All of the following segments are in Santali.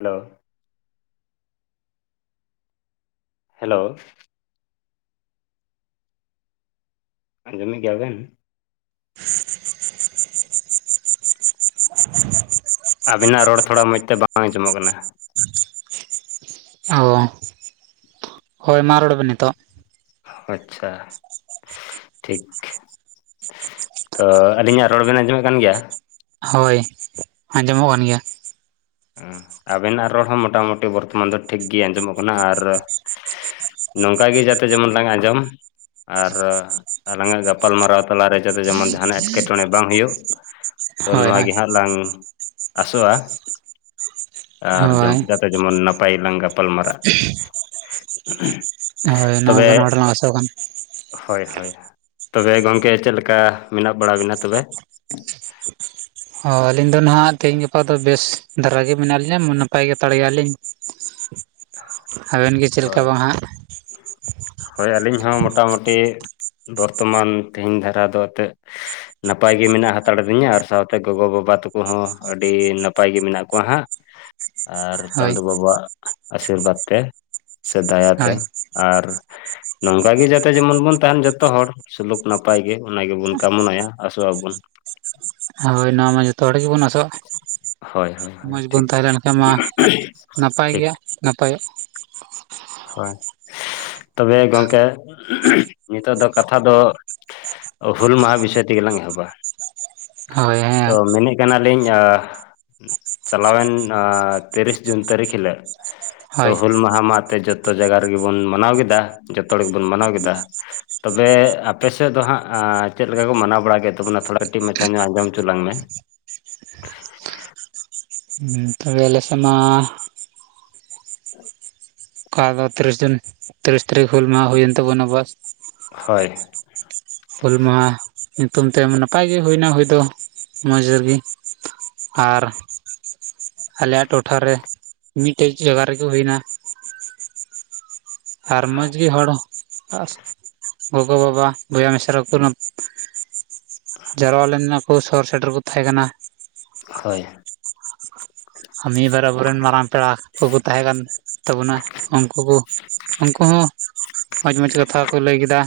ᱦᱮᱞᱳ ᱦᱮᱞᱳ ᱟᱸᱡᱚᱢᱮᱫ ᱜᱮᱭᱟ ᱵᱮᱱ [inaudible] ᱟᱵᱤᱱᱟᱜ ᱨᱚᱲ ᱛᱷᱚᱲᱟ ᱢᱚᱡᱽ ᱛᱮ ᱵᱟᱝ ᱟᱸᱡᱚᱢᱚᱜ ᱠᱟᱱᱟ ᱦᱮ ᱚ ᱦᱳᱭ ᱢᱟ ᱨᱚᱲ ᱵᱤᱱ ᱱᱤᱛᱚᱜ ᱟᱪᱪᱷᱟ ᱴᱷᱤᱠ ᱛᱚ ᱟᱹᱞᱤᱧᱟᱜ ᱨᱚᱲ ᱵᱮᱱ ᱟᱸᱡᱚᱢᱮᱫ ᱠᱟᱱ ᱜᱮᱭᱟ ᱦᱳᱭ ᱟᱸᱡᱚᱢᱚᱜ ᱠᱟᱱ ᱜᱮᱭᱟ ᱦᱮ ᱟᱵᱮᱱᱟᱜ ᱨᱚᱲ ᱦᱚᱸ ᱢᱟᱴᱟᱢᱩᱴᱤ ᱵᱚᱨᱛᱚᱢᱟᱱ ᱫᱚ ᱴᱷᱤᱠ ᱜᱮ ᱟᱸᱡᱚᱢᱚᱜ ᱠᱟᱱᱟ ᱟᱨ ᱱᱚᱝᱠᱟ ᱜᱮ ᱡᱟᱛᱮ ᱡᱮᱢᱚᱱ ᱞᱟᱝ ᱟᱸᱡᱚᱢ ᱟᱨ ᱟᱞᱟᱝᱟ ᱜᱟᱯᱟᱞ ᱢᱟᱨᱟᱨᱟᱣ ᱛᱟᱞᱟᱨᱮ ᱡᱟᱛᱮ ᱡᱮᱢᱚᱱ ᱡᱟᱦᱟᱱᱟᱜ ᱮᱴᱠᱮᱴᱚᱬᱮ ᱵᱟᱝ ᱦᱳᱭᱳᱜ ᱛᱚ ᱦᱳᱭ ᱱᱚᱣᱟ ᱦᱳᱭ ᱜᱮ ᱦᱟᱜᱽ ᱞᱟᱝ ᱟᱥᱚᱜ-ᱟ ᱟᱨ ᱡᱚᱢ ᱦᱳᱭ ᱡᱟᱛᱮ ᱡᱮᱢᱚᱱ ᱱᱟᱯᱟᱭ ᱞᱟᱝ ᱜᱟᱯᱟᱞᱢᱟᱨᱟᱜ-ᱟ ᱾ [unintelligible] ᱦᱳᱭ ᱱᱚᱣᱟ ᱵᱟᱱᱟ ᱦᱚᱲ ᱞᱟᱝ ᱟᱥᱚᱜ ᱠᱟᱱ ᱾ ᱦᱳᱭ ᱦᱳᱭ ᱛᱚᱵᱮ ᱜᱚᱢᱠᱮ ᱪᱮᱫᱞ ᱞᱮᱠᱟ ᱢᱮᱱᱟᱜ ᱵᱟᱲᱟ ᱵᱤᱱᱟ ᱛᱚᱵᱮ? ᱦᱚ ᱟᱹᱞᱤᱧ ᱫᱚ ᱱᱟᱦᱟᱜ ᱛᱮᱦᱮᱧ ᱜᱟᱯᱟ ᱫᱚ ᱵᱮᱥ ᱫᱷᱟᱨᱟ ᱜᱮ ᱢᱮᱱᱟᱜ ᱞᱤᱧᱟ ᱱᱟᱯᱟᱭ ᱜᱮ ᱦᱟᱛᱟᱲ ᱜᱮᱭᱟ ᱞᱤᱧ ᱾ ᱟᱵᱮᱱ ᱜᱮ ᱦᱳᱭ ᱪᱮᱫᱞᱮᱠᱟ ᱵᱟᱝ ᱦᱟᱜ? ᱦᱳᱭ ᱟᱹᱞᱤᱧ ᱦᱚᱸ ᱢᱳᱴᱟᱢᱩᱴᱤ ᱵᱚᱨᱛᱚᱢᱟᱱ ᱛᱮᱦᱤᱧ ᱫᱷᱟᱨᱟ ᱫᱚ ᱛᱮᱫ ᱱᱟᱯᱟᱭ ᱜᱮ ᱢᱮᱱᱟᱜ ᱦᱟᱛᱟᱲ ᱟᱹᱫᱤᱧᱟ ᱟᱨ ᱥᱟᱶᱛᱮ ᱜᱚᱜᱚᱼᱵᱟᱵᱟ ᱛᱟᱠᱚ ᱦᱚᱸ ᱟᱹᱰᱤ ᱱᱟᱯᱟᱭ ᱜᱮ ᱢᱮᱱᱟᱜ ᱠᱚᱣᱟ ᱦᱟᱸᱜ ᱾ ᱟᱨ ᱦᱳᱭ ᱪᱟᱸᱫᱳ ᱵᱟᱵᱟ ᱟᱜ ᱟᱥᱤᱨᱵᱟᱫᱽ ᱛᱮ ᱥᱮ ᱫᱟᱭᱟᱛᱮ ᱦᱳᱭ ᱟᱨ ᱱᱚᱝᱠᱟ ᱜᱮ ᱡᱟᱛᱮ ᱡᱮᱢᱚᱱ ᱵᱚᱱ ᱛᱟᱦᱮᱱ ᱡᱷᱚᱛᱚ ᱦᱚᱲ ᱾ ᱥᱩᱞᱩᱠ ᱱᱟᱯᱟᱭ ᱜᱮ ᱚᱱᱟ ᱜᱮᱵᱚᱱ ᱠᱟᱢᱚᱱᱟᱭᱟ ᱟᱥᱚᱜ ᱟᱵᱚᱱ ᱦᱳᱭ ᱱᱚᱣᱟ ᱢᱟ ᱡᱷᱚᱛᱚ ᱦᱚᱲ ᱜᱮᱵᱚᱱ ᱟᱥᱚᱜᱼᱟ ᱦᱳᱭ ᱦᱳᱭ ᱾ ᱦᱳᱭ ᱢᱚᱡᱽ ᱵᱚᱱ ᱴᱷᱤᱠ ᱛᱟᱦᱮᱸᱞᱮᱱᱠᱷᱟᱱ ᱢᱟ ᱱᱟᱯᱟᱭ ᱴᱷᱤᱠ ᱜᱮ ᱱᱟᱯᱟᱭᱚᱜ ᱦᱳᱭ ᱛᱚᱵᱮ ᱜᱚᱢᱠᱮ ᱱᱤᱛᱚᱜ ᱫᱚ ᱠᱟᱛᱷᱟ ᱫᱚ ᱦᱩᱞ ᱢᱟᱦᱟ ᱵᱤᱥᱚᱭ ᱛᱮᱜᱮᱞᱟᱝ ᱮᱦᱚᱵᱟ ᱦᱳᱭ ᱛᱚ ᱦᱮᱸ ᱢᱮᱱᱮᱫ ᱠᱟᱱᱟᱞᱤᱧ ᱪᱟᱞᱟᱣᱮᱱ ᱛᱤᱨᱤᱥ ᱡᱩᱱ ᱛᱟᱹᱨᱤᱠᱷ ᱦᱤᱞᱳᱜ ᱛᱚ ᱦᱳᱭ ᱦᱩᱞ ᱢᱟᱦᱟ ᱢᱟᱛᱮ ᱡᱚᱛᱚ ᱡᱟᱭᱜᱟ ᱨᱮᱜᱮ ᱵᱚᱱ ᱢᱟᱱᱟᱣ ᱠᱮᱫᱟ ᱡᱚᱛᱚ ᱦᱚᱲᱜᱮᱵᱚᱱ ᱢᱟᱱᱟᱣ ᱠᱮᱫᱟ ᱾ ᱛᱚᱵᱮ ᱟᱯᱮ ᱥᱮᱫ ᱫᱚ ᱦᱟᱸᱜ ᱪᱮᱫᱠᱟ ᱠᱚ ᱢᱟᱱᱟᱣ ᱵᱟᱲᱟ ᱠᱮᱫ ᱛᱟᱵᱚᱱᱟ ᱛᱷᱚᱲᱟ ᱠᱟᱹᱴᱤᱡ ᱢᱟᱪᱷᱟ ᱧᱚᱜ ᱟᱸᱡᱚᱢ ᱦᱚᱪᱚ ᱞᱟᱝ ᱢᱮ ᱾ ᱛᱚᱵᱮ ᱟᱞᱮ ᱥᱮᱫ ᱢᱟ ᱚᱠᱟ ᱫᱚ ᱛᱤᱨᱤᱥ ᱡᱩᱱ ᱛᱤᱨᱤᱥ ᱛᱟᱹᱨᱤᱠᱷ ᱦᱩᱞ ᱢᱟᱦᱟ ᱦᱩᱭᱮᱱ ᱛᱟᱵᱚᱱᱟ ᱵᱟᱥ ᱾ ᱦᱳᱭ ᱦᱩᱞ ᱢᱟᱦᱟ ᱧᱩᱛᱩᱢ ᱛᱮ ᱱᱟᱯᱟᱭᱜᱤ ᱦᱩᱭᱱᱟ ᱦᱩᱭ ᱫᱚ ᱢᱚᱸᱡᱽ ᱨᱮᱜᱤ ᱾ ᱟᱨ ᱟᱞᱮᱭᱟᱜ ᱴᱚᱴᱷᱟ ᱨᱮ ᱢᱤᱫᱴᱮᱡ ᱡᱟᱭᱜᱟ ᱨᱮᱜᱮ ᱦᱩᱭᱱᱟ ᱾ ᱟᱨ ᱢᱚᱡᱽ ᱜᱮ ᱦᱚᱲ ᱟᱨ ᱜᱚᱜᱚᱼᱵᱟᱵᱟ ᱵᱚᱭᱦᱟ ᱢᱤᱥᱨᱟ ᱠᱚ ᱡᱟᱨᱣᱟ ᱞᱮᱱ ᱱᱟ ᱠᱚ ᱥᱚᱦᱚᱨ ᱥᱮᱴᱮᱨ ᱠᱚ ᱛᱟᱦᱮᱸᱠᱟᱱᱟ ᱦᱳᱭ ᱟᱨ ᱢᱤᱫᱵᱟᱨ ᱟᱵᱚᱨᱮᱱ ᱢᱟᱨᱟᱝ ᱯᱮᱲᱟ ᱠᱚᱠᱚ ᱛᱟᱦᱮᱸ ᱠᱟᱱ ᱛᱟᱵᱚᱱᱟ ᱩᱱᱠᱩ ᱠᱚ ᱩᱱᱠᱩ ᱦᱚᱸ ᱢᱚᱸᱡᱽ ᱢᱚᱡᱽ ᱠᱟᱛᱷᱟ ᱠᱚ ᱞᱟᱹᱭ ᱠᱮᱫᱟ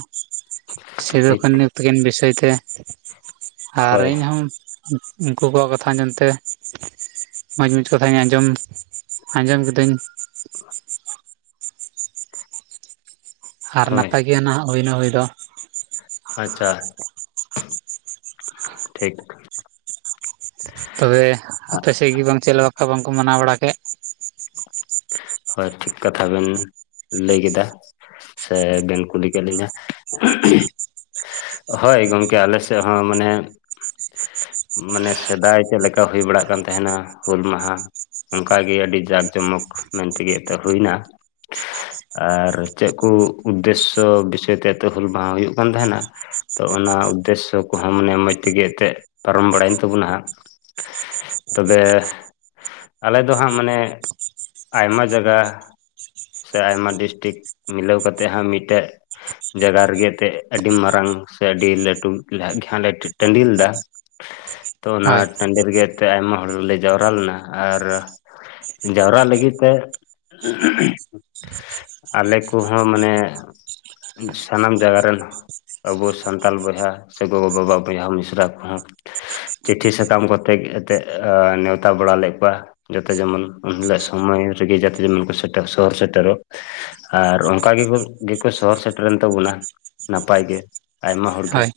ᱴᱷᱤᱠ ᱥᱤᱫᱩᱠᱟᱹᱱᱩ ᱛᱟᱹᱠᱤᱱ ᱵᱤᱥᱚᱭ ᱛᱮ ᱟᱨ ᱦᱳᱭ ᱤᱧᱦᱚᱸ ᱩᱱᱠᱩ ᱠᱚᱣᱟᱜ ᱠᱟᱛᱷᱟ ᱟᱡᱚᱢ ᱛᱮ ᱢᱚᱸᱡᱽ ᱢᱚᱡᱽ ᱠᱟᱛᱷᱟᱧ ᱟᱸᱡᱚᱢ ᱟᱸᱡᱚᱢ ᱠᱤᱫᱟᱹᱧ ᱾ [unintelligible] ᱟᱨ ᱦᱳᱭ ᱱᱟᱯᱟᱭ ᱜᱮ ᱱᱟᱜ ᱦᱩᱭᱱᱟ ᱦᱩᱭ ᱫᱚ ᱾ ᱟᱪᱪᱷᱟ ᱴᱷᱤᱠ ᱛᱚᱵᱮ ᱟᱯᱮ ᱥᱮᱫ ᱜᱮᱤ ᱵᱟᱝ ᱪᱮᱫ ᱵᱟᱠᱷᱟ ᱵᱟᱝᱠᱚ ᱢᱟᱱᱟᱣ ᱵᱟᱲᱟ ᱠᱮᱫ? ᱦᱳᱭ ᱴᱷᱤᱠ ᱠᱟᱛᱷᱟ ᱵᱮᱱ ᱞᱟᱹᱭ ᱠᱮᱫᱟ ᱾ ᱥᱮ ᱵᱮᱱ ᱠᱩᱞᱤ ᱠᱮᱫ ᱞᱤᱧᱟ? ᱦᱳᱭ ᱜᱚᱢᱠᱮ ᱟᱞᱮ ᱥᱮᱫ ᱦᱚᱸ ᱢᱟᱱᱮ ᱢᱟᱱᱮ ᱥᱮᱫᱟᱭ ᱪᱮᱫᱞᱮᱠᱟ ᱦᱩᱭ ᱵᱟᱲᱟᱜ ᱠᱟᱱ ᱛᱟᱦᱮᱱᱟ ᱦᱩᱞ ᱢᱟᱦᱟ ᱚᱱᱠᱟᱜᱮ ᱟᱹᱰᱤ ᱡᱟᱠ ᱡᱚᱢᱚᱠ ᱢᱮᱱ ᱛᱮᱜᱮ ᱛᱚ ᱦᱩᱭᱱᱟ ᱾ ᱟᱨ ᱪᱮᱫ ᱠᱚ ᱩᱫᱽᱫᱮᱥᱥᱚ ᱵᱤᱥᱚᱭ ᱛᱮ ᱮᱛᱚ ᱦᱩᱞ ᱢᱟᱦᱟ ᱦᱩᱭᱩᱜ ᱠᱟᱱ ᱛᱟᱦᱮᱱᱟ ᱛᱚ ᱚᱱᱟ ᱩᱫᱽᱫᱮᱥᱥᱚ ᱠᱚᱦᱚᱸ ᱢᱟᱱᱮ ᱢᱚᱡᱽ ᱛᱮᱜᱮ ᱛᱮᱜ ᱯᱟᱨᱚᱢ ᱵᱟᱲᱟᱭᱮᱱ ᱛᱟᱵᱚᱱᱟ ᱦᱟᱸᱜ ᱾ ᱛᱚᱵᱮ ᱟᱞᱮ ᱫᱚ ᱦᱟᱸᱜ ᱢᱟᱱᱮ ᱟᱭᱢᱟ ᱡᱟᱭᱜᱟ ᱥᱮ ᱟᱭᱢᱟ ᱰᱤᱥᱴᱤᱠ ᱢᱤᱞᱟᱹᱣ ᱠᱟᱛᱮᱫ ᱦᱟᱸᱜ ᱢᱤᱫᱴᱮᱱ ᱡᱟᱭᱜᱟ ᱨᱮᱜᱮ ᱮᱱᱛᱮᱫ ᱟᱹᱰᱤ ᱢᱟᱨᱟᱝ ᱥᱮ ᱟᱹᱰᱤ ᱞᱟᱹᱴᱩ [unintelligible] ᱴᱟᱺᱰᱤ ᱞᱮᱫᱟ ᱛᱚ ᱚᱱᱟ ᱦᱳᱭ ᱴᱟᱺᱰᱤ ᱨᱮᱜᱮ ᱮᱱᱛᱮ ᱟᱭᱢᱟ ᱦᱚᱲᱞᱮ ᱡᱟᱣᱨᱟ ᱞᱮᱱᱟ ᱟᱨ ᱡᱟᱣᱨᱟ ᱞᱟᱹᱜᱤᱜ ᱛᱮ ᱟᱞᱮ ᱠᱩ ᱦᱚᱸ ᱢᱟᱱᱮ ᱥᱟᱱᱟᱢ ᱡᱟᱭᱜᱟ ᱨᱮᱱᱼᱼ ᱟᱹᱵᱩ ᱥᱟᱱᱛᱟᱞ ᱵᱚᱭᱦᱟ ᱥᱮ ᱜᱚᱜᱚᱼᱵᱟᱵᱟ ᱵᱚᱭᱦᱟ ᱢᱤᱥᱨᱟ ᱠᱩᱦᱚᱸᱼᱼ ᱪᱤᱴᱷᱤ ᱥᱟᱠᱟᱢ ᱠᱚᱛᱮ ᱜᱮ ᱮᱛᱮᱜ ᱱᱮᱶᱛᱟ ᱵᱟᱲᱟ ᱞᱮᱜ ᱠᱚᱣᱟ᱾ ᱡᱟᱛᱮ ᱡᱮᱢᱚᱱ ᱩᱱ ᱦᱤᱞᱳᱜ ᱥᱚᱢᱚᱭ ᱨᱮᱜᱮ ᱡᱟᱛᱮ ᱡᱮᱢᱚᱱ ᱠᱩ ᱥᱮᱴᱮᱨ ᱥᱚᱦᱚᱨ ᱥᱮᱴᱮᱨᱚᱜᱼᱼ ᱟᱨ ᱚᱱᱠᱟ ᱜᱤᱵᱩᱱ ᱜᱤᱠᱩ ᱥᱚᱦᱚᱨ ᱥᱮᱴᱮᱨᱮᱱ ᱛᱟᱹᱵᱩᱱᱟ᱾ ᱱᱟᱯᱟᱭ ᱜᱮ ᱟᱭᱢᱟ ᱦᱚᱲ ᱜᱮ᱾ ᱦᱳᱭ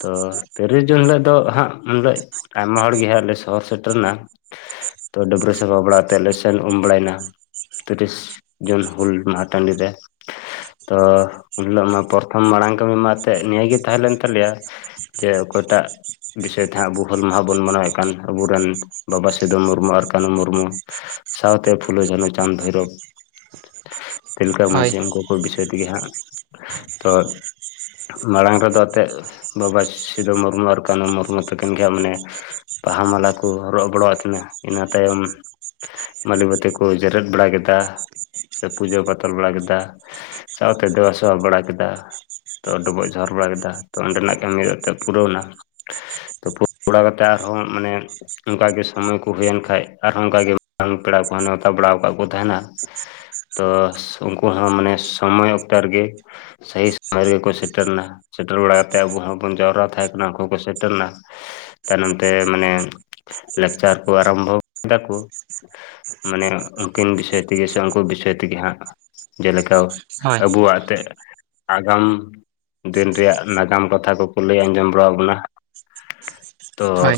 ᱛᱚ ᱛᱤᱨᱤᱥ ᱡᱩᱱ ᱦᱤᱞᱳᱜ ᱫᱚ ᱦᱟᱸᱜ ᱩᱱ ᱦᱤᱞᱟᱹᱜᱼᱼ ᱟᱭᱢᱟ ᱦᱚᱲ ᱜᱮ ᱦᱟᱸᱜ ᱞᱮ ᱥᱚᱦᱚᱨ ᱥᱮᱴᱮᱨ ᱱᱟ ᱛᱚ ᱰᱟᱹᱵᱽᱨᱟᱹ ᱥᱟᱯᱟ ᱵᱟᱲᱟᱼᱼ ᱛᱮᱜ ᱞᱮ ᱥᱮᱱ ᱩᱢ ᱵᱟᱲᱟᱭ ᱱᱟ ᱛᱤᱨᱤᱥ ᱡᱩᱱ ᱦᱩᱞ ᱢᱟᱦᱟᱸ ᱴᱟᱺᱰᱤ ᱨᱮ᱾ ᱛᱚ ᱩᱱ ᱦᱤᱞᱳᱜ ᱢᱟ ᱯᱚᱨᱛᱷᱚᱢ ᱢᱟᱬᱟᱝ ᱠᱟᱹᱢᱤ ᱢᱟ ᱮᱱᱛᱮᱜ ᱱᱤᱭᱟᱹ ᱜᱮ ᱛᱟᱦᱮᱸ ᱞᱮᱱ ᱛᱟᱞᱮᱭᱟ᱾ ᱡᱮ ᱚᱠᱚᱭ ᱴᱟᱜᱼᱼ ᱵᱤᱥᱚᱭ ᱛᱮ ᱦᱟᱸᱜ ᱟᱹᱵᱩ ᱦᱩᱞ ᱢᱟᱦᱟᱸ ᱵᱩᱱ ᱢᱟᱱᱟᱣᱮᱜ ᱠᱟᱱ ᱟᱹᱵᱩ ᱨᱮᱱ ᱵᱟᱵᱟ ᱥᱤᱫᱚ ᱢᱩᱨᱢᱩ ᱟᱨ ᱠᱟᱱᱩ ᱢᱩᱨᱢᱩ᱾ ᱥᱟᱶᱛᱮ ᱯᱷᱩᱞᱳ, ᱡᱷᱟᱱᱚ, ᱪᱟᱸᱫᱽ, ᱵᱷᱚᱭᱨᱚᱵᱽ᱾ ᱛᱤᱞᱠᱟᱹ ᱦᱳᱭ ᱢᱟᱺᱡᱷᱤ ᱩᱱᱠᱩ ᱠᱚ ᱵᱤᱥᱚᱭ ᱛᱮ ᱜᱮ ᱦᱟᱸᱜ ᱛᱚᱼᱼ ᱢᱟᱬᱟᱝ ᱨᱮᱫᱚ ᱮᱛᱮᱜ ᱵᱟᱵᱟ ᱥᱤᱫᱚ ᱢᱩᱨᱢᱩ ᱟᱨ ᱠᱟᱱᱩ ᱢᱩᱨᱢᱩ ᱛᱟᱹᱠᱤᱱ ᱜᱮ ᱦᱟᱸᱜ ᱢᱟᱱᱮᱼᱼ ᱵᱟᱦᱟ ᱢᱟᱞᱟ ᱠᱩ‌ ᱦᱚᱨᱚᱜ ᱵᱚᱲᱚᱣᱟᱜ ᱠᱤᱱᱟᱹ ᱤᱱᱟᱹ ᱛᱟᱭᱚᱢᱼᱼ ᱢᱟᱹᱞᱤ ᱵᱟᱹᱛᱤ ᱠᱚ ᱡᱮᱨᱮᱫ ᱵᱟᱲᱟ ᱠᱮᱫᱟ ᱥᱮ ᱯᱩᱡᱟᱹ ᱯᱟᱛᱚᱞ ᱵᱟᱲᱟ ᱠᱮᱫᱟ᱾ ᱥᱟᱶᱛᱮ ᱫᱮᱵᱟ ᱥᱮᱵᱟ ᱵᱟᱲᱟ ᱠᱮᱫᱟ᱾ ᱛᱚ ᱰᱚᱵᱚᱜ ᱡᱚᱦᱟᱨ ᱵᱟᱲᱟ ᱠᱮᱫᱟ ᱛᱚ ᱚᱸᱰᱮ ᱱᱟᱜ ᱠᱟᱹᱢᱤ ᱫᱚ ᱮᱛᱮᱜ ᱯᱩᱨᱟᱹᱣ ᱱᱟ᱾ ᱛᱩᱯᱩ ᱵᱟᱲᱟ ᱠᱟᱛᱮᱜ ᱟᱨᱦᱚᱸ ᱢᱟᱱᱮ ᱚᱱᱠᱟ ᱜᱮ ᱥᱚᱢᱚᱭ ᱠᱚ ᱦᱩᱭᱮᱱ ᱠᱷᱟᱡ ᱟᱨᱦᱚᱸ ᱚᱱᱠᱟ ᱜᱮᱼᱼ ᱛᱟᱱ ᱯᱮᱲᱟ ᱠᱚᱦᱚᱸ ᱱᱮᱣᱛᱟ ᱵᱟᱲᱟᱣ ᱠᱟᱜ ᱠᱚ ᱛᱟᱦᱮᱱᱟᱼᱼ ᱛᱚ ᱩᱱᱠᱩ ᱦᱚᱸ ᱢᱟᱱᱮ ᱥᱚᱢᱚᱭ ᱚᱠᱛᱮ ᱨᱮᱜᱤᱼᱼ ᱥᱟᱹᱦᱤ ᱥᱚᱢᱚᱭ ᱨᱮᱜᱮ ᱠᱚ ᱥᱮᱴᱮᱨ ᱱᱟ᱾ ᱥᱮᱴᱮᱨ ᱵᱟᱲᱟ ᱠᱟᱛᱮᱜ ᱟᱹᱵᱩ ᱦᱚᱸ ᱵᱩᱱ ᱡᱟᱣᱨᱟ ᱛᱟᱦᱮᱸ ᱠᱟᱱᱟ ᱩᱱᱠᱩ ᱦᱚᱸ ᱠᱚ ᱥᱮᱴᱮᱨ ᱱᱟ᱾ ᱛᱟᱭᱱᱚᱢ ᱛᱮ ᱢᱟᱱᱮ ᱞᱟᱠᱪᱟᱨ ᱠᱚ ᱟᱨᱚᱢᱵᱷᱚᱣ ᱠᱮᱫᱟ ᱠᱩ᱾ ᱢᱟᱱᱮ ᱩᱱᱠᱤᱱ ᱵᱤᱥᱚᱭ ᱛᱮᱜᱮ ᱥᱮ ᱩᱱᱠᱩ ᱵᱤᱥᱚᱭ ᱛᱮᱜᱮ ᱦᱟᱸᱜ ᱡᱮᱞᱮᱠᱟᱼ ᱦᱳᱭ ᱟᱹᱵᱩᱣᱟᱜ ᱮᱛᱮᱜᱼᱼ ᱟᱜᱟᱢ ᱫᱤᱱ ᱨᱮᱭᱟᱜ ᱱᱟᱜᱟᱢ ᱠᱟᱛᱷᱟ ᱠᱚᱠᱚ ᱞᱟᱹᱭ ᱟᱸᱡᱚᱢ ᱵᱟᱲᱟᱣᱟᱜ ᱵᱚᱱᱟ᱾ ᱛᱚ ᱦᱳᱭ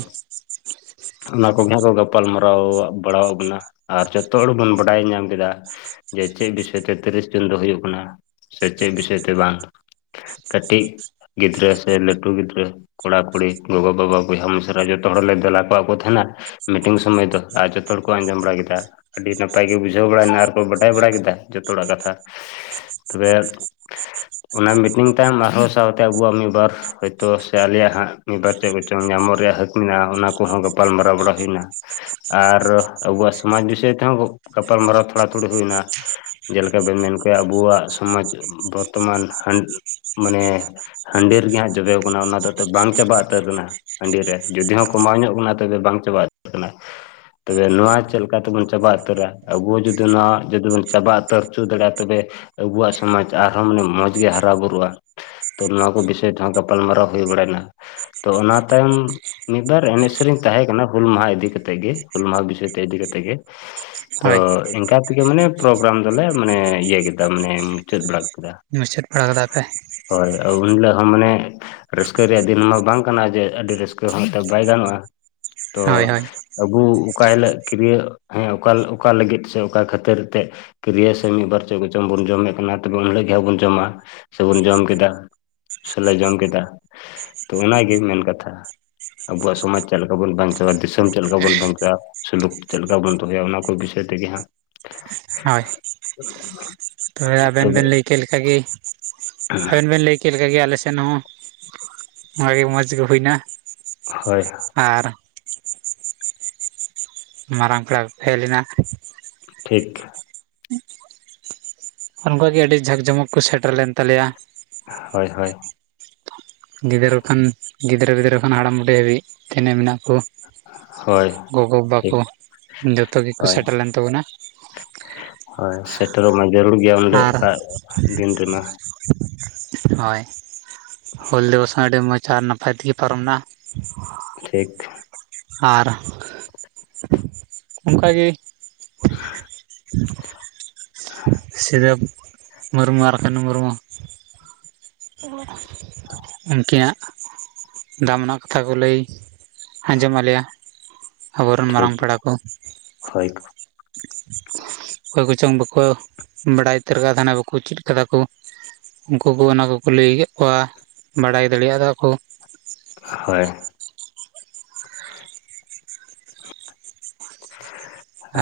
ᱚᱱᱟ ᱠᱚᱜᱮ ᱦᱟᱸᱜ ᱠᱚ ᱜᱟᱯᱟᱞ ᱢᱟᱨᱟᱣᱟᱜ ᱟᱵᱩᱼᱼ ᱯᱟᱲᱟᱣᱟᱜ ᱵᱩᱱᱟ ᱟᱨ ᱡᱚᱛᱚ ᱦᱚᱲ ᱵᱩᱱ ᱵᱟᱰᱟᱭ ᱧᱟᱢ ᱠᱮᱫᱟ᱾ ᱡᱮ ᱪᱮᱜ ᱵᱤᱥᱚᱭ ᱛᱮ ᱛᱤᱨᱤᱥ ᱡᱩᱱ ᱫᱚ ᱦᱩᱭᱩᱜ ᱠᱟᱱᱟ ᱥᱮ ᱪᱮᱜ ᱵᱤᱥᱚᱭ ᱛᱮ ᱵᱟᱝ᱾ ᱠᱟᱹᱴᱤᱡ ᱜᱤᱫᱽᱨᱟᱹ ᱥᱮ ᱞᱟᱹᱴᱩ ᱜᱤᱫᱽᱨᱟᱹᱼᱼ ᱠᱚᱲᱟ ᱠᱩᱲᱤ ᱜᱚᱜᱚ ᱵᱟᱵᱟ ᱵᱚᱭᱦᱟ ᱢᱤᱥᱨᱟ ᱡᱚᱛᱚ ᱦᱚᱲ ᱞᱮ ᱫᱮᱞᱟ ᱠᱚᱣᱟᱜ ᱠᱚ ᱛᱟᱦᱮᱱᱟ ᱢᱤᱴᱤᱝ ᱥᱚᱢᱟᱹᱭ ᱫᱚ ᱟᱨ ᱡᱚᱛᱼᱼ ᱡᱚᱛᱚ ᱦᱚᱲ ᱠᱚ ᱟᱸᱡᱚᱢ ᱵᱟᱲᱟ ᱠᱮᱫᱟ ᱟᱹᱰᱤ ᱱᱟᱯᱟᱭ ᱜᱮ ᱵᱩᱡᱷᱟᱹᱣ ᱵᱟᱲᱟᱭ ᱱᱟ ᱟᱨᱠᱚ ᱵᱟᱰᱟᱭ ᱵᱟᱲᱟ ᱠᱮᱫᱟ ᱡᱚᱛᱚ ᱦᱚᱲᱟᱜ ᱠᱟᱛᱷᱟ᱾ ᱛᱚᱵᱮ ᱚᱱᱟ ᱢᱤᱴᱤᱝ ᱛᱟᱭᱚᱢ ᱟᱨᱦᱚᱸ ᱥᱟᱶᱛᱮ ᱟᱹᱵᱩᱣᱟᱜ ᱢᱤᱜ ᱵᱟᱨᱼᱼ ᱦᱳᱭᱛᱚ ᱥᱮ ᱟᱞᱮ ᱭᱟᱜ ᱦᱟᱸᱜ ᱢᱤᱫ ᱵᱟᱨ ᱪᱮᱫ ᱠᱚᱪᱚᱝ ᱧᱟᱢᱚᱜ ᱨᱮᱭᱟᱜ ᱦᱟᱹᱠ ᱢᱮᱱᱟᱜ-ᱟ ᱚᱱᱟ ᱠᱚᱦᱚᱸ ᱜᱟᱯᱟᱞ ᱢᱟᱨᱟᱣ ᱵᱟᱲᱟ ᱦᱩᱭ ᱱᱟ᱾ ᱟᱨ ᱟᱹᱵᱩᱣᱟᱜ ᱥᱚᱢᱟᱡᱽ ᱵᱤᱥᱚᱭ ᱛᱮᱦᱚᱸ ᱜᱚ ᱜᱟᱯᱟᱞ ᱢᱟᱨᱟᱣ ᱛᱷᱚᱲᱟᱼᱛᱷᱩᱲᱤ ᱦᱩᱭᱱᱟ᱾ ᱡᱮᱞᱮᱠᱟ ᱵᱮᱱ ᱢᱮᱱ ᱠᱚᱭᱟ ᱟᱹᱵᱩᱣᱟᱜ ᱥᱚᱢᱟᱡᱽ ᱵᱚᱨᱛᱚ ᱢᱟᱱ ᱦᱟᱹᱱ ᱢᱟᱱᱮᱼᱼ ᱦᱟᱺᱰᱤ ᱨᱮᱜᱮ ᱦᱟᱸᱜ ᱡᱚᱵᱮᱣ ᱠᱟᱱᱟ ᱚᱱᱟ ᱫᱚ ᱛᱮᱜ ᱵᱟᱝ ᱪᱟᱵᱟ ᱩᱛᱟᱹᱨ ᱠᱟᱱᱟ᱾ ᱦᱟᱺᱰᱤ ᱨᱮ ᱡᱩᱫᱤ ᱦᱚᱸ ᱠᱚᱢᱟᱣ ᱧᱚᱜ ᱵᱚᱱᱟ ᱛᱚᱵᱮ ᱵᱟᱝ ᱪᱟᱵᱟᱜ ᱩᱛᱟᱹᱨ ᱠᱟᱱᱟ᱾ ᱛᱚᱵᱮ ᱱᱚᱣᱟ ᱪᱮᱜ ᱞᱮᱠᱟ ᱛᱮᱵᱩᱱ ᱪᱟᱵᱟ ᱩᱛᱟᱹᱨᱟ ᱟᱹᱵᱩ ᱦᱚᱸ ᱡᱩᱫᱤ ᱱᱚᱣᱟ ᱡᱩᱫᱤ ᱵᱩᱱ ᱪᱟᱵᱟ ᱩᱛᱟᱹᱨ ᱪᱩ ᱫᱟᱲᱮᱜ-ᱟ ᱛᱚᱵᱮᱼᱼ ᱟᱹᱵᱩᱣᱟᱜ ᱥᱚᱢᱟᱡᱽ ᱟᱨᱦᱚᱸ ᱢᱟᱱᱮ ᱢᱚᱸᱡᱽ ᱜᱮ ᱦᱟᱨᱟ ᱵᱩᱨᱩᱜ-ᱟ᱾ ᱛᱚ ᱱᱚᱣᱟ ᱠᱚ ᱵᱤᱥᱚᱭ ᱛᱮᱦᱚᱸ ᱜᱟᱯᱟᱞ ᱢᱟᱨᱟᱣ ᱦᱩᱭ ᱵᱟᱲᱟᱭ ᱱᱟ᱾ ᱛᱚ ᱚᱱᱟ ᱛᱟᱭᱚᱢ ᱢᱤᱜ ᱵᱟᱨ ᱮᱱᱮᱡ ᱥᱮᱨᱮᱧ ᱛᱟᱦᱮᱸ ᱠᱟᱱᱟ ᱦᱩᱞ ᱢᱟᱦᱟᱸ ᱤᱫᱤ ᱠᱟᱛᱮᱜ ᱜᱮ᱾ ᱦᱩᱞ ᱢᱟᱦᱟᱸ ᱵᱤᱥᱚᱭ ᱛᱮ ᱤᱫᱤ ᱠᱟᱛᱮᱜ ᱜᱮ᱾ ᱛᱚ ᱦᱳᱭ ᱮᱱᱠᱟ ᱛᱮᱜᱮ ᱢᱟᱱᱮ ᱯᱨᱳᱜᱽᱨᱟᱢ ᱫᱚᱞᱮ ᱢᱟᱱᱮ ᱤᱭᱟᱹ ᱠᱮᱫᱟ ᱢᱟᱱᱮ ᱢᱩᱪᱟᱹᱫ ᱵᱟᱲᱟᱼᱼ ᱢᱩᱪᱟᱹᱫ ᱵᱟᱲᱟ ᱠᱟᱫᱟ ᱯᱮ᱾ ᱦᱚᱭ ᱩᱱ ᱦᱤᱞᱚᱜ ᱦᱚᱸ ᱢᱟᱱᱮᱼᱼ ᱨᱟᱹᱥᱠᱟᱹ ᱨᱮᱭᱟᱜ ᱫᱤᱱ ᱢᱟ ᱵᱟᱝ ᱠᱟᱱᱟ ᱡᱮ ᱟᱹᱰᱤ ᱨᱟᱹᱥᱠᱟᱹ ᱦᱚᱸ ᱛᱮᱜ ᱵᱟᱭ ᱜᱟᱱᱚᱜ-ᱟ᱾ ᱛᱚ ᱦᱳᱭ ᱦᱳᱭ ᱟᱵᱩᱜ᱾ ᱚᱠᱟ ᱦᱤᱞᱟᱹᱜ ᱠᱤᱨᱤᱭᱟᱹ ᱦᱮᱸ ᱚᱠᱟ ᱚᱠᱟ ᱞᱟᱹᱜᱤᱫ ᱥᱮ ᱚᱠᱟ ᱠᱷᱟᱹᱛᱤᱨ ᱛᱮ᱾ ᱠᱤᱨᱤᱭᱟᱹ ᱥᱮ ᱢᱤᱫᱵᱟᱨ ᱪᱮᱫ ᱠᱚᱪᱚᱝ ᱵᱚᱱ ᱡᱚᱢᱮᱫ ᱠᱟᱱᱟ ᱛᱚᱵᱮ ᱩᱱᱦᱤᱞᱟᱹᱜ ᱜᱮ ᱦᱟᱸᱜ ᱵᱚᱱ ᱡᱚᱢᱟ ᱥᱮᱵᱚᱱ ᱡᱚᱢ ᱠᱮᱫᱟ᱾ ᱥᱮ ᱞᱮ ᱡᱚᱢ ᱠᱮᱫᱟ᱾ ᱛᱚ ᱚᱱᱟᱜᱮ ᱢᱮᱱ ᱠᱟᱛᱷᱟ᱾ ᱟᱵᱚᱣᱟᱜ ᱥᱚᱢᱟᱡᱽ ᱪᱮᱫᱞᱮᱠᱟ ᱵᱚᱱ ᱵᱟᱧᱪᱟᱣᱟ ᱫᱤᱥᱚᱢ ᱪᱮᱫᱞᱮᱠᱟ ᱵᱚᱱ ᱵᱟᱧᱪᱟᱣᱟ᱾ ᱪᱷᱟᱠ ᱥᱩᱞᱩᱠ ᱪᱮᱫ ᱞᱮᱠᱟ ᱵᱚᱱ ᱫᱚᱦᱚᱭᱟ ᱚᱱᱟ ᱠᱚ ᱵᱤᱥᱚᱭ ᱛᱮᱜᱮ ᱦᱟᱸᱜ᱾ ᱦᱳᱭ, ᱛᱚᱵᱮ ᱟᱵᱮᱱ ᱵᱮᱱ ᱞᱟᱹᱭ ᱠᱮᱫ ᱞᱮᱠᱟᱜᱮ, ᱟᱵᱮᱱ ᱵᱮᱱ ᱞᱟᱹᱭ ᱮᱠᱟᱜᱮ ᱟᱞᱮ ᱥᱮᱱ ᱦᱚᱸ ᱚᱱᱟᱜᱮ ᱢᱚᱡᱽ ᱜᱮ ᱦᱩᱭᱱᱟ᱾ ᱦᱳᱭ᱾ ᱟᱨ, ᱢᱟᱨᱟᱝ ᱯᱮᱲᱟ ᱯᱷᱮᱞᱱᱟ᱾ ᱴᱷᱤᱠ᱾ ᱚᱱᱠᱚ ᱜᱮ ᱟᱹᱰᱤ ᱡᱷᱟᱠ ᱡᱷᱚᱢᱚᱠ ᱠᱚ ᱥᱮᱴᱮᱨ ᱞᱮᱱ ᱛᱟᱞᱮᱭᱟ᱾ ᱦᱳᱭ ᱦᱳᱭ᱾ ᱜᱤᱫᱽᱨᱟᱹ ᱠᱷᱚᱱ, ᱜᱤᱫᱽᱨᱟᱹ ᱯᱤᱫᱽᱨᱟᱹ ᱠᱷᱚᱱ ᱦᱟᱲᱟᱢ ᱵᱩᱰᱷᱤ ᱦᱟᱹᱵᱤᱡ ᱛᱮᱱᱮᱡ ᱢᱮᱱᱟᱜ ᱠᱚ᱾ ᱦᱳᱭ ᱜᱚᱜᱚᱼᱵᱟ᱾ ᱴᱷᱤᱠ ᱠᱚ ᱡᱚᱛᱚ ᱜᱮᱠᱚ ᱦᱳᱭ ᱥᱮᱴᱮᱨ ᱞᱮᱱ ᱛᱟᱵᱚᱱᱟᱹ ᱾ ᱦᱳᱭ, ᱥᱮᱴᱮᱨᱚᱜ ᱢᱟ ᱡᱟᱹᱨᱩᱲ ᱜᱮᱭᱟ ᱚᱸᱰᱮ ᱟᱨ ᱟᱜ ᱫᱤᱱ ᱨᱮᱢᱟ᱾ [inaudible] ᱦᱳᱭ, ᱦᱩᱞ ᱫᱤᱣᱚᱥ ᱦᱚᱸ ᱟᱹᱰᱤ ᱢᱚᱸᱡᱽ ᱟᱨ ᱱᱟᱯᱟᱭ ᱛᱮᱜᱮ ᱯᱟᱨᱚᱢᱱᱟ᱾ ᱴᱷᱤᱠ᱾ ᱟᱨ, ᱚᱱᱠᱟᱜᱮ᱾ [unintelligible] ᱥᱤᱫᱟᱹ ᱢᱩᱨᱢᱩ ᱟᱨ ᱠᱟᱱᱦᱩ ᱢᱩᱨᱢᱩ᱾ [inaudible] ᱩᱱᱠᱤᱱᱟᱜ ᱫᱟᱢᱱᱟᱜ ᱠᱟᱛᱷᱟ ᱠᱚ ᱞᱟᱹᱭ ᱟᱸᱡᱚᱢ ᱟᱞᱮᱭᱟ᱾ ᱟᱵᱚᱨᱮᱱ ᱴᱷᱤᱠ ᱢᱟᱨᱟᱝ ᱯᱮᱲᱟ ᱠᱚ᱾ ᱦᱳᱭ᱾ ᱚᱠᱚᱭ ᱠᱚᱪᱚᱝ ᱵᱟᱠᱚ ᱵᱟᱰᱟᱭ ᱩᱛᱟᱹᱨ ᱠᱟ ᱛᱟᱦᱮᱱᱟ ᱵᱟᱠᱚ ᱪᱮᱫ ᱠᱟᱫᱟ ᱠᱚ᱾ ᱩᱱᱠᱩ ᱠᱚ ᱚᱱᱟ ᱠᱚᱠᱚ ᱞᱟᱹᱭ ᱠᱮᱫ ᱠᱚᱣᱟ ᱵᱟᱰᱟᱭ ᱫᱟᱲᱮᱭᱟᱫᱟ ᱠᱚ᱾ ᱦᱳᱭ᱾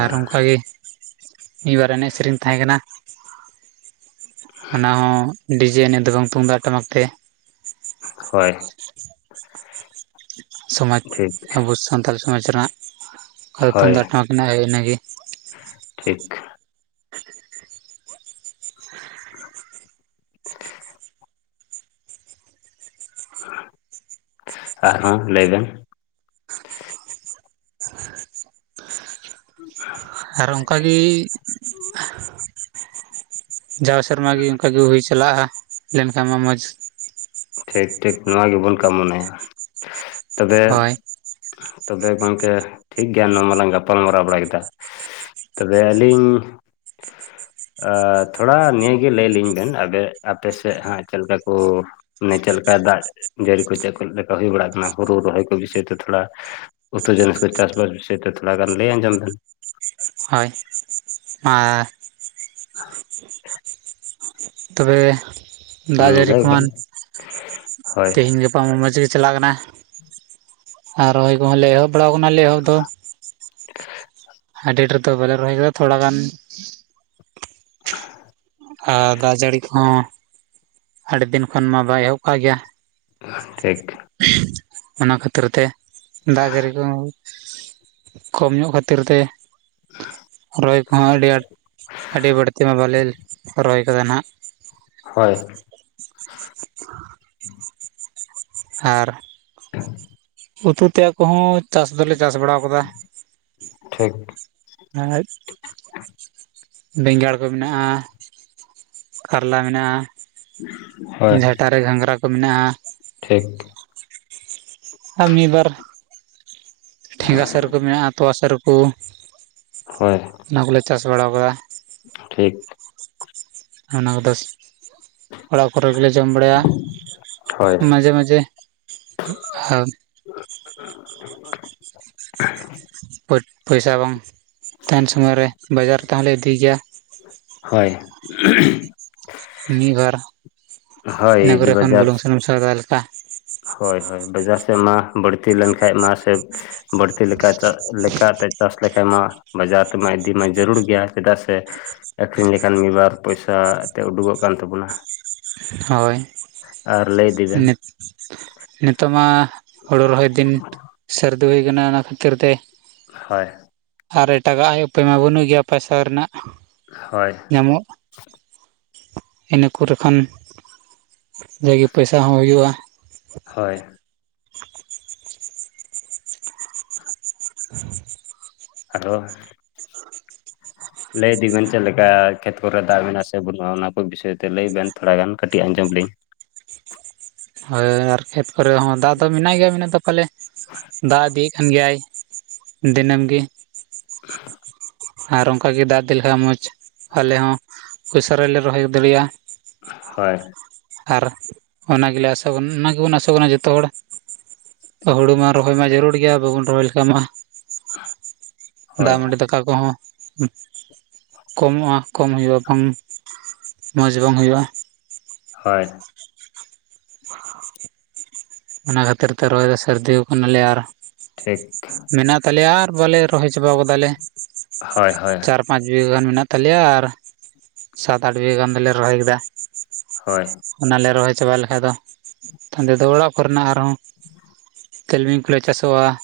ᱟᱨ ᱚᱱᱠᱟᱜᱮ ᱢᱤᱫᱵᱟᱨ ᱮᱱᱮᱡ ᱥᱮᱨᱮᱧ ᱛᱟᱦᱮᱸ ᱠᱟᱱᱟ᱾ ᱚᱱᱟ ᱦᱚᱸ ᱰᱤᱡᱮ ᱮᱱᱮᱜ ᱫᱚ ᱵᱟᱝ ᱛᱩᱢᱫᱟᱜ ᱴᱟᱢᱟᱠ ᱛᱮ᱾ ᱦᱳᱭ᱾ ᱥᱚᱢᱟᱡᱽ, ᱴᱷᱤᱠ ᱟᱵᱚ ᱥᱟᱱᱛᱟᱞ ᱥᱚᱢᱟᱡᱽ ᱨᱮᱱᱟᱜ ᱚᱠᱟ ᱦᱳᱭ ᱛᱩᱢᱫᱟᱜ ᱴᱟᱢᱟᱠ ᱦᱮᱱᱟᱜ-ᱟ ᱤᱱᱟᱹᱜᱤ᱾ ᱴᱷᱤᱠ᱾ [inaudible] ᱟᱨ ᱦᱚᱸ ᱞᱟᱹᱭ ᱵᱮᱱ? [inaudible] ᱟᱨ ᱚᱱᱠᱟᱜᱤ᱾ ᱡᱟᱣ ᱥᱮᱨᱢᱟ ᱜᱤ ᱚᱱᱠᱟᱜᱤ ᱦᱩᱭ ᱪᱟᱞᱟᱜᱼᱟ᱾ ᱞᱮᱱᱠᱷᱟᱱ ᱢᱟ ᱢᱚᱡᱽ᱾ ᱴᱷᱤᱠ ᱴᱷᱤᱠ ᱱᱚᱣᱟ ᱜᱮᱵᱚᱱ ᱠᱟᱢᱚᱱᱮᱭᱟ᱾ ᱛᱚᱵᱮ, ᱦᱳᱭ ᱛᱚᱵᱮ ᱜᱚᱝᱠᱮ ᱴᱷᱤᱠ ᱜᱮᱭᱟ ᱱᱚᱣᱟ ᱢᱟᱞᱟᱝ ᱜᱟᱯᱟᱞ ᱢᱟᱨᱟᱣ ᱵᱟᱲᱟ ᱠᱮᱫᱟ᱾ ᱛᱚᱵᱮ ᱟᱹᱞᱤᱧ, ᱟ ᱛᱷᱚᱲᱟ ᱱᱤᱭᱟᱹᱜᱮ ᱞᱟᱹᱭᱞᱤᱧ ᱵᱮᱱ, ᱟᱵᱮ ᱟᱯᱮᱥᱮᱫ ᱦᱟᱸᱜ ᱪᱮᱫ ᱞᱮᱠᱟ ᱠᱚ, ᱢᱟᱱᱮ ᱪᱮᱫ ᱞᱮᱠᱟ ᱫᱟᱜ ᱡᱟᱹᱲᱤ ᱠᱚ ᱪᱮᱫ ᱪᱮᱫ ᱞᱮᱠᱟ ᱦᱩᱭ ᱵᱟᱲᱟᱜ ᱠᱟᱱᱟ ᱦᱩᱲᱩ ᱨᱚᱦᱚᱭ ᱠᱚ ᱵᱤᱥᱚᱭ ᱛᱮ ᱛᱷᱚᱲᱟ ᱾ ᱩᱛᱩ ᱡᱤᱱᱤᱥ ᱠᱚ ᱪᱟᱥ ᱵᱟᱥ ᱵᱤᱥᱚᱭ ᱛᱮ ᱛᱷᱚᱲᱟ ᱜᱟᱱ ᱞᱟᱹᱭ ᱟᱡᱚᱢ ᱵᱮᱱ᱾ ᱦᱳᱭ, ᱟᱻ [inaudible] ᱛᱚᱵᱮ, ᱫᱟᱜ ᱦᱩᱸ ᱡᱟᱹᱲᱤ ᱞᱟᱹᱭ ᱠᱷᱚᱱ ᱵᱮᱱ ᱦᱳᱭ ᱛᱮᱦᱮᱧ ᱜᱟᱯᱟ ᱢᱟ ᱢᱚᱡᱽ ᱜᱮ ᱪᱟᱞᱟᱜ ᱠᱟᱱᱟ᱾ ᱟᱨ ᱨᱚᱦᱚᱭ ᱠᱚᱦᱚᱸ ᱞᱮ ᱮᱦᱚᱵ, ᱵᱟᱲᱟᱣ ᱠᱟᱱᱟᱞᱮ ᱮᱦᱚᱵ ᱫᱚ, ᱨᱮᱴ ᱨᱮᱫᱚ ᱵᱟᱞᱮ ᱨᱚᱦᱚᱭ ᱟᱠᱟᱫᱟ ᱛᱷᱚᱲᱟ ᱜᱟᱱ, [inaudible] ᱟᱨ ᱫᱟᱜ ᱡᱟᱹᱲᱤ ᱠᱚᱦᱚᱸ ᱟᱹᱰᱤ ᱫᱤᱱ ᱠᱷᱚᱱ ᱢᱟ ᱵᱟᱭ ᱮᱦᱚᱵ ᱠᱟᱜ ᱜᱮᱭᱟ ᱾ ᱴᱷᱤᱠ, ᱚᱱᱟ ᱠᱷᱟᱹᱛᱤᱨ ᱛᱮ ᱫᱟᱜ ᱡᱟᱹᱲᱤ ᱠᱚ, ᱠᱚᱢ ᱧᱚᱜ ᱠᱷᱟᱹᱛᱤᱨ ᱛᱮ ᱨᱚᱦᱚᱭ ᱠᱚᱦᱚᱸ ᱟᱹᱰᱤ ᱟᱴ ᱟᱹᱰᱤ ᱵᱟᱹᱲᱛᱤ ᱢᱟ ᱵᱟᱞᱮ ᱨᱚᱦᱚᱭ ᱠᱟᱫᱟ ᱱᱟᱦᱟᱜ, ᱦᱳᱭ [inaudible] ᱟᱨ ᱩᱛᱩ ᱛᱮᱫ ᱠᱚᱦᱚᱸ ᱪᱟᱥ ᱫᱚᱞᱮ ᱪᱟᱥ ᱵᱟᱲᱟᱣ, ᱠᱟᱫᱟ ᱴᱷᱤᱠ ᱱᱚᱜᱼᱚᱭ, ᱵᱮᱸᱜᱟᱲ ᱠᱚ ᱢᱮᱱᱟᱜᱼᱟ ᱠᱟᱨᱞᱟ ᱢᱮᱱᱟᱜᱼᱟ ᱦᱳᱭ ᱾ ᱡᱷᱟᱴᱟ ᱨᱮ ᱜᱷᱟᱸᱜᱽᱨᱟ ᱠᱚ ᱢᱮᱱᱟᱜᱼᱟ ᱾ ᱴᱷᱤᱠ ᱟᱜ ᱢᱤᱫ ᱵᱟᱨ ᱴᱷᱮᱸᱜᱟ ᱥᱟᱹᱨᱩ ᱠᱩ, ᱢᱮᱱᱟᱜᱼᱟ ᱛᱚᱣᱟ ᱥᱟᱹᱨᱩ ᱠᱩ, ᱦᱳᱭ ᱚᱱᱟ ᱠᱚᱞᱮ ᱪᱟᱥ ᱵᱟᱲᱟᱣ ᱠᱟᱫᱟ ᱾ ᱴᱷᱤᱠ ᱚᱱᱟᱜ ᱫᱚᱥ, ᱚᱲᱟᱜ ᱠᱚᱨᱮ ᱜᱮᱞᱮ ᱡᱚᱢ ᱵᱟᱲᱟᱭᱟ ᱦᱳᱭ ᱢᱟᱡᱮ ᱢᱟᱡᱮ ᱦᱚᱠ ᱯᱮᱴ ᱯᱚᱭᱥᱟ ᱵᱟᱝ ᱛᱟᱦᱮᱱ ᱥᱚᱢᱚᱭ ᱨᱮ ᱵᱟᱡᱟᱨ ᱛᱮᱦᱚᱸᱞᱮ ᱤᱫᱤ ᱜᱮᱭᱟ ᱾ ᱦᱳᱭ ᱢᱤᱫ ᱵᱟᱨ ᱦᱳᱭ ᱤᱱᱟᱹ ᱠᱚᱨᱮ ᱠᱷᱚᱱ ᱵᱟᱡᱟᱨ ᱵᱩᱞᱩᱝ ᱥᱩᱱᱩᱢ ᱥᱟᱣᱫᱟ ᱞᱮᱠᱟ ᱾ ᱦᱳᱭ ᱦᱳᱭ ᱵᱟᱡᱟᱨ ᱥᱮᱜ ᱢᱟ ᱵᱟᱹᱲᱛᱤ ᱞᱮᱱ ᱠᱷᱟᱡ ᱢᱟ ᱥᱮ, ᱵᱟᱹᱲᱛᱤ ᱞᱮᱠᱟ ᱪᱟ ᱞᱮᱠᱟᱛᱮ ᱪᱟᱥ ᱞᱮᱠᱷᱟᱡ ᱢᱟ, ᱵᱟᱡᱟᱨ ᱛᱮᱢᱟ ᱤᱫᱤ ᱢᱟ ᱡᱟᱹᱨᱩᱲ ᱜᱮᱭᱟ ᱪᱮᱫᱟᱜ ᱥᱮ, ᱟᱹᱠᱷᱨᱤᱧ ᱞᱮᱠᱷᱟᱱ ᱢᱤᱫ ᱵᱟᱨ ᱯᱚᱭᱥᱟ ᱮᱴᱛᱮ ᱩᱰᱩᱠᱚᱜ ᱠᱟᱱ ᱛᱟᱹᱵᱩᱱᱟ ᱾ ᱦᱳᱭ ᱞᱟᱹᱭ ᱤᱫᱤ ᱵᱮᱱ ᱱᱤᱛ ᱱᱤᱛᱚᱜᱼᱢᱟ ᱾ ᱦᱳᱲᱳ ᱨᱚᱦᱚᱭ ᱫᱤᱱ ᱥᱟᱹᱨᱫᱤ ᱦᱳᱭ ᱠᱟᱱᱟ ᱚᱱᱟ ᱠᱷᱟᱹᱛᱤᱨ ᱛᱮ, ᱦᱳᱭ ᱟᱨ ᱮᱴᱟᱜᱟᱜ ᱟᱹᱭ ᱩᱯᱟᱹᱭ ᱢᱟ ᱵᱟᱹᱱᱩᱜ ᱜᱮᱭᱟ ᱯᱟᱭᱥᱟ ᱨᱮᱱᱟᱜ ᱦᱳᱭ ᱧᱟᱢᱚᱜ ᱤᱱᱟᱹ ᱠᱚᱨᱮ ᱠᱷᱚᱱ ᱡᱟᱜᱮ ᱯᱚᱭᱥᱟ ᱦᱚᱸ ᱦᱩᱭᱩᱜᱼᱟ ᱾ ᱦᱳᱭ [inaudible] ᱟᱨᱮ ᱦᱚᱸ ᱞᱟᱹᱭ ᱤᱫᱤ ᱵᱮᱱ ᱪᱮᱫ ᱞᱮᱠᱟ ᱠᱷᱮᱛ ᱠᱚᱨᱮ ᱫᱟᱜ ᱢᱮᱱᱟᱜᱼᱟ ᱥᱮ ᱵᱟᱹᱱᱩᱜᱼᱟ ᱚᱱᱟ ᱠᱚ ᱵᱤᱥᱚᱭ ᱛᱮ ᱞᱟᱹᱭ ᱵᱮᱱ ᱛᱷᱚᱲᱟ ᱜᱟᱱ ᱠᱟᱹᱴᱤᱡ ᱟᱸᱡᱚᱢ ᱞᱤᱧ ᱦᱳᱭ ᱟᱨ ᱠᱷᱮᱛ ᱠᱚᱨᱮ ᱦᱚᱸ ᱫᱟᱜ ᱫᱚ ᱢᱮᱱᱟᱜ ᱜᱮᱭᱟ ᱢᱮᱱᱟᱜ ᱫᱚ ᱯᱟᱞᱮ, ᱫᱟᱜ ᱤᱫᱤᱭᱮᱫ ᱠᱷᱟᱱ ᱜᱮᱭᱟᱭ ᱫᱤᱱᱟᱹᱢ ᱜᱤ [inaudible] ᱟᱨ ᱚᱝᱠᱟᱜᱮ ᱫᱟᱜ ᱤᱫᱤ ᱞᱮᱠᱷᱟᱡ ᱢᱚᱪ ᱟᱞᱮ ᱦᱚᱸ ᱩᱥᱟᱹ ᱨᱟᱞᱮ ᱨᱚᱦᱚᱭ ᱫᱟᱲᱮᱭᱟᱜᱼᱟ ᱾ ᱦᱳᱭ ᱟᱨ ᱚᱱᱟ ᱜᱮᱞᱮ ᱟᱥᱚᱜ ᱠᱟᱱᱟ ᱚᱱᱟ ᱜᱮᱵᱩᱱ ᱟᱥᱚᱜ ᱠᱟᱱᱟ ᱡᱚᱛᱚ ᱦᱚᱲ ᱦᱩᱲᱩ ᱢᱟ ᱨᱚᱦᱚᱭ ᱢᱟ ᱡᱟᱹᱨᱩᱲ ᱜᱮᱭᱟ ᱵᱟᱹᱵᱩᱱ ᱨᱚᱦᱚᱭ ᱞᱮᱠᱷᱟᱡ ᱢᱟ ᱦᱳᱭ ᱫᱟᱜ ᱢᱟᱺᱰᱤ ᱫᱟᱠᱟ ᱠᱚᱦᱚᱸ ᱩᱸᱜ ᱠᱚᱢᱚᱜᱼᱟ ᱠᱚᱢ ᱦᱩᱭᱩᱜᱼᱟ ᱵᱟᱝ ᱢᱚᱡᱽ ᱵᱟᱝ ᱦᱩᱭᱩᱜᱼᱟ ᱾ ᱦᱳᱭ [inaudible] ᱚᱱᱟ ᱠᱷᱟᱹᱛᱤᱨ ᱛᱮ ᱨᱚᱦᱚᱭ ᱫᱚ ᱥᱟᱹᱨᱫᱤ ᱠᱟᱱᱟᱞᱮ ᱟᱨ ᱴᱷᱤᱠ ᱢᱮᱱᱟᱜ ᱛᱟᱞᱮᱭᱟ ᱟᱨ ᱵᱟᱞᱮ ᱨᱚᱦᱚᱭ ᱪᱟᱵᱟᱣ ᱠᱟᱫᱟᱞᱮ ᱾ ᱦᱳᱭ ᱦᱳᱭ ᱪᱟᱨ ᱯᱟᱸᱪ ᱵᱤᱜᱷᱟᱹ ᱜᱟᱱ ᱢᱮᱱᱟᱜ ᱛᱟᱞᱮᱭᱟ ᱟᱨ ᱥᱟᱛ ᱟᱴ ᱵᱤᱜᱷᱟᱹ ᱜᱟᱱ ᱫᱚᱞᱮ ᱨᱚᱦᱚᱭ ᱠᱮᱫᱟ ᱾ ᱦᱳᱭ ᱚᱱᱟᱞᱮ ᱨᱚᱦᱚᱭ ᱪᱟᱵᱟ ᱞᱮᱠᱷᱟᱡ ᱫᱚ ᱛᱟᱸᱫ ᱫᱚ ᱚᱲᱟᱜ ᱠᱚᱨᱮᱱᱟᱜ ᱟᱨᱦᱚᱸ ᱛᱤᱞᱢᱤᱧ ᱠᱚᱞᱮ ᱪᱟᱥᱚᱜᱼᱟ ᱾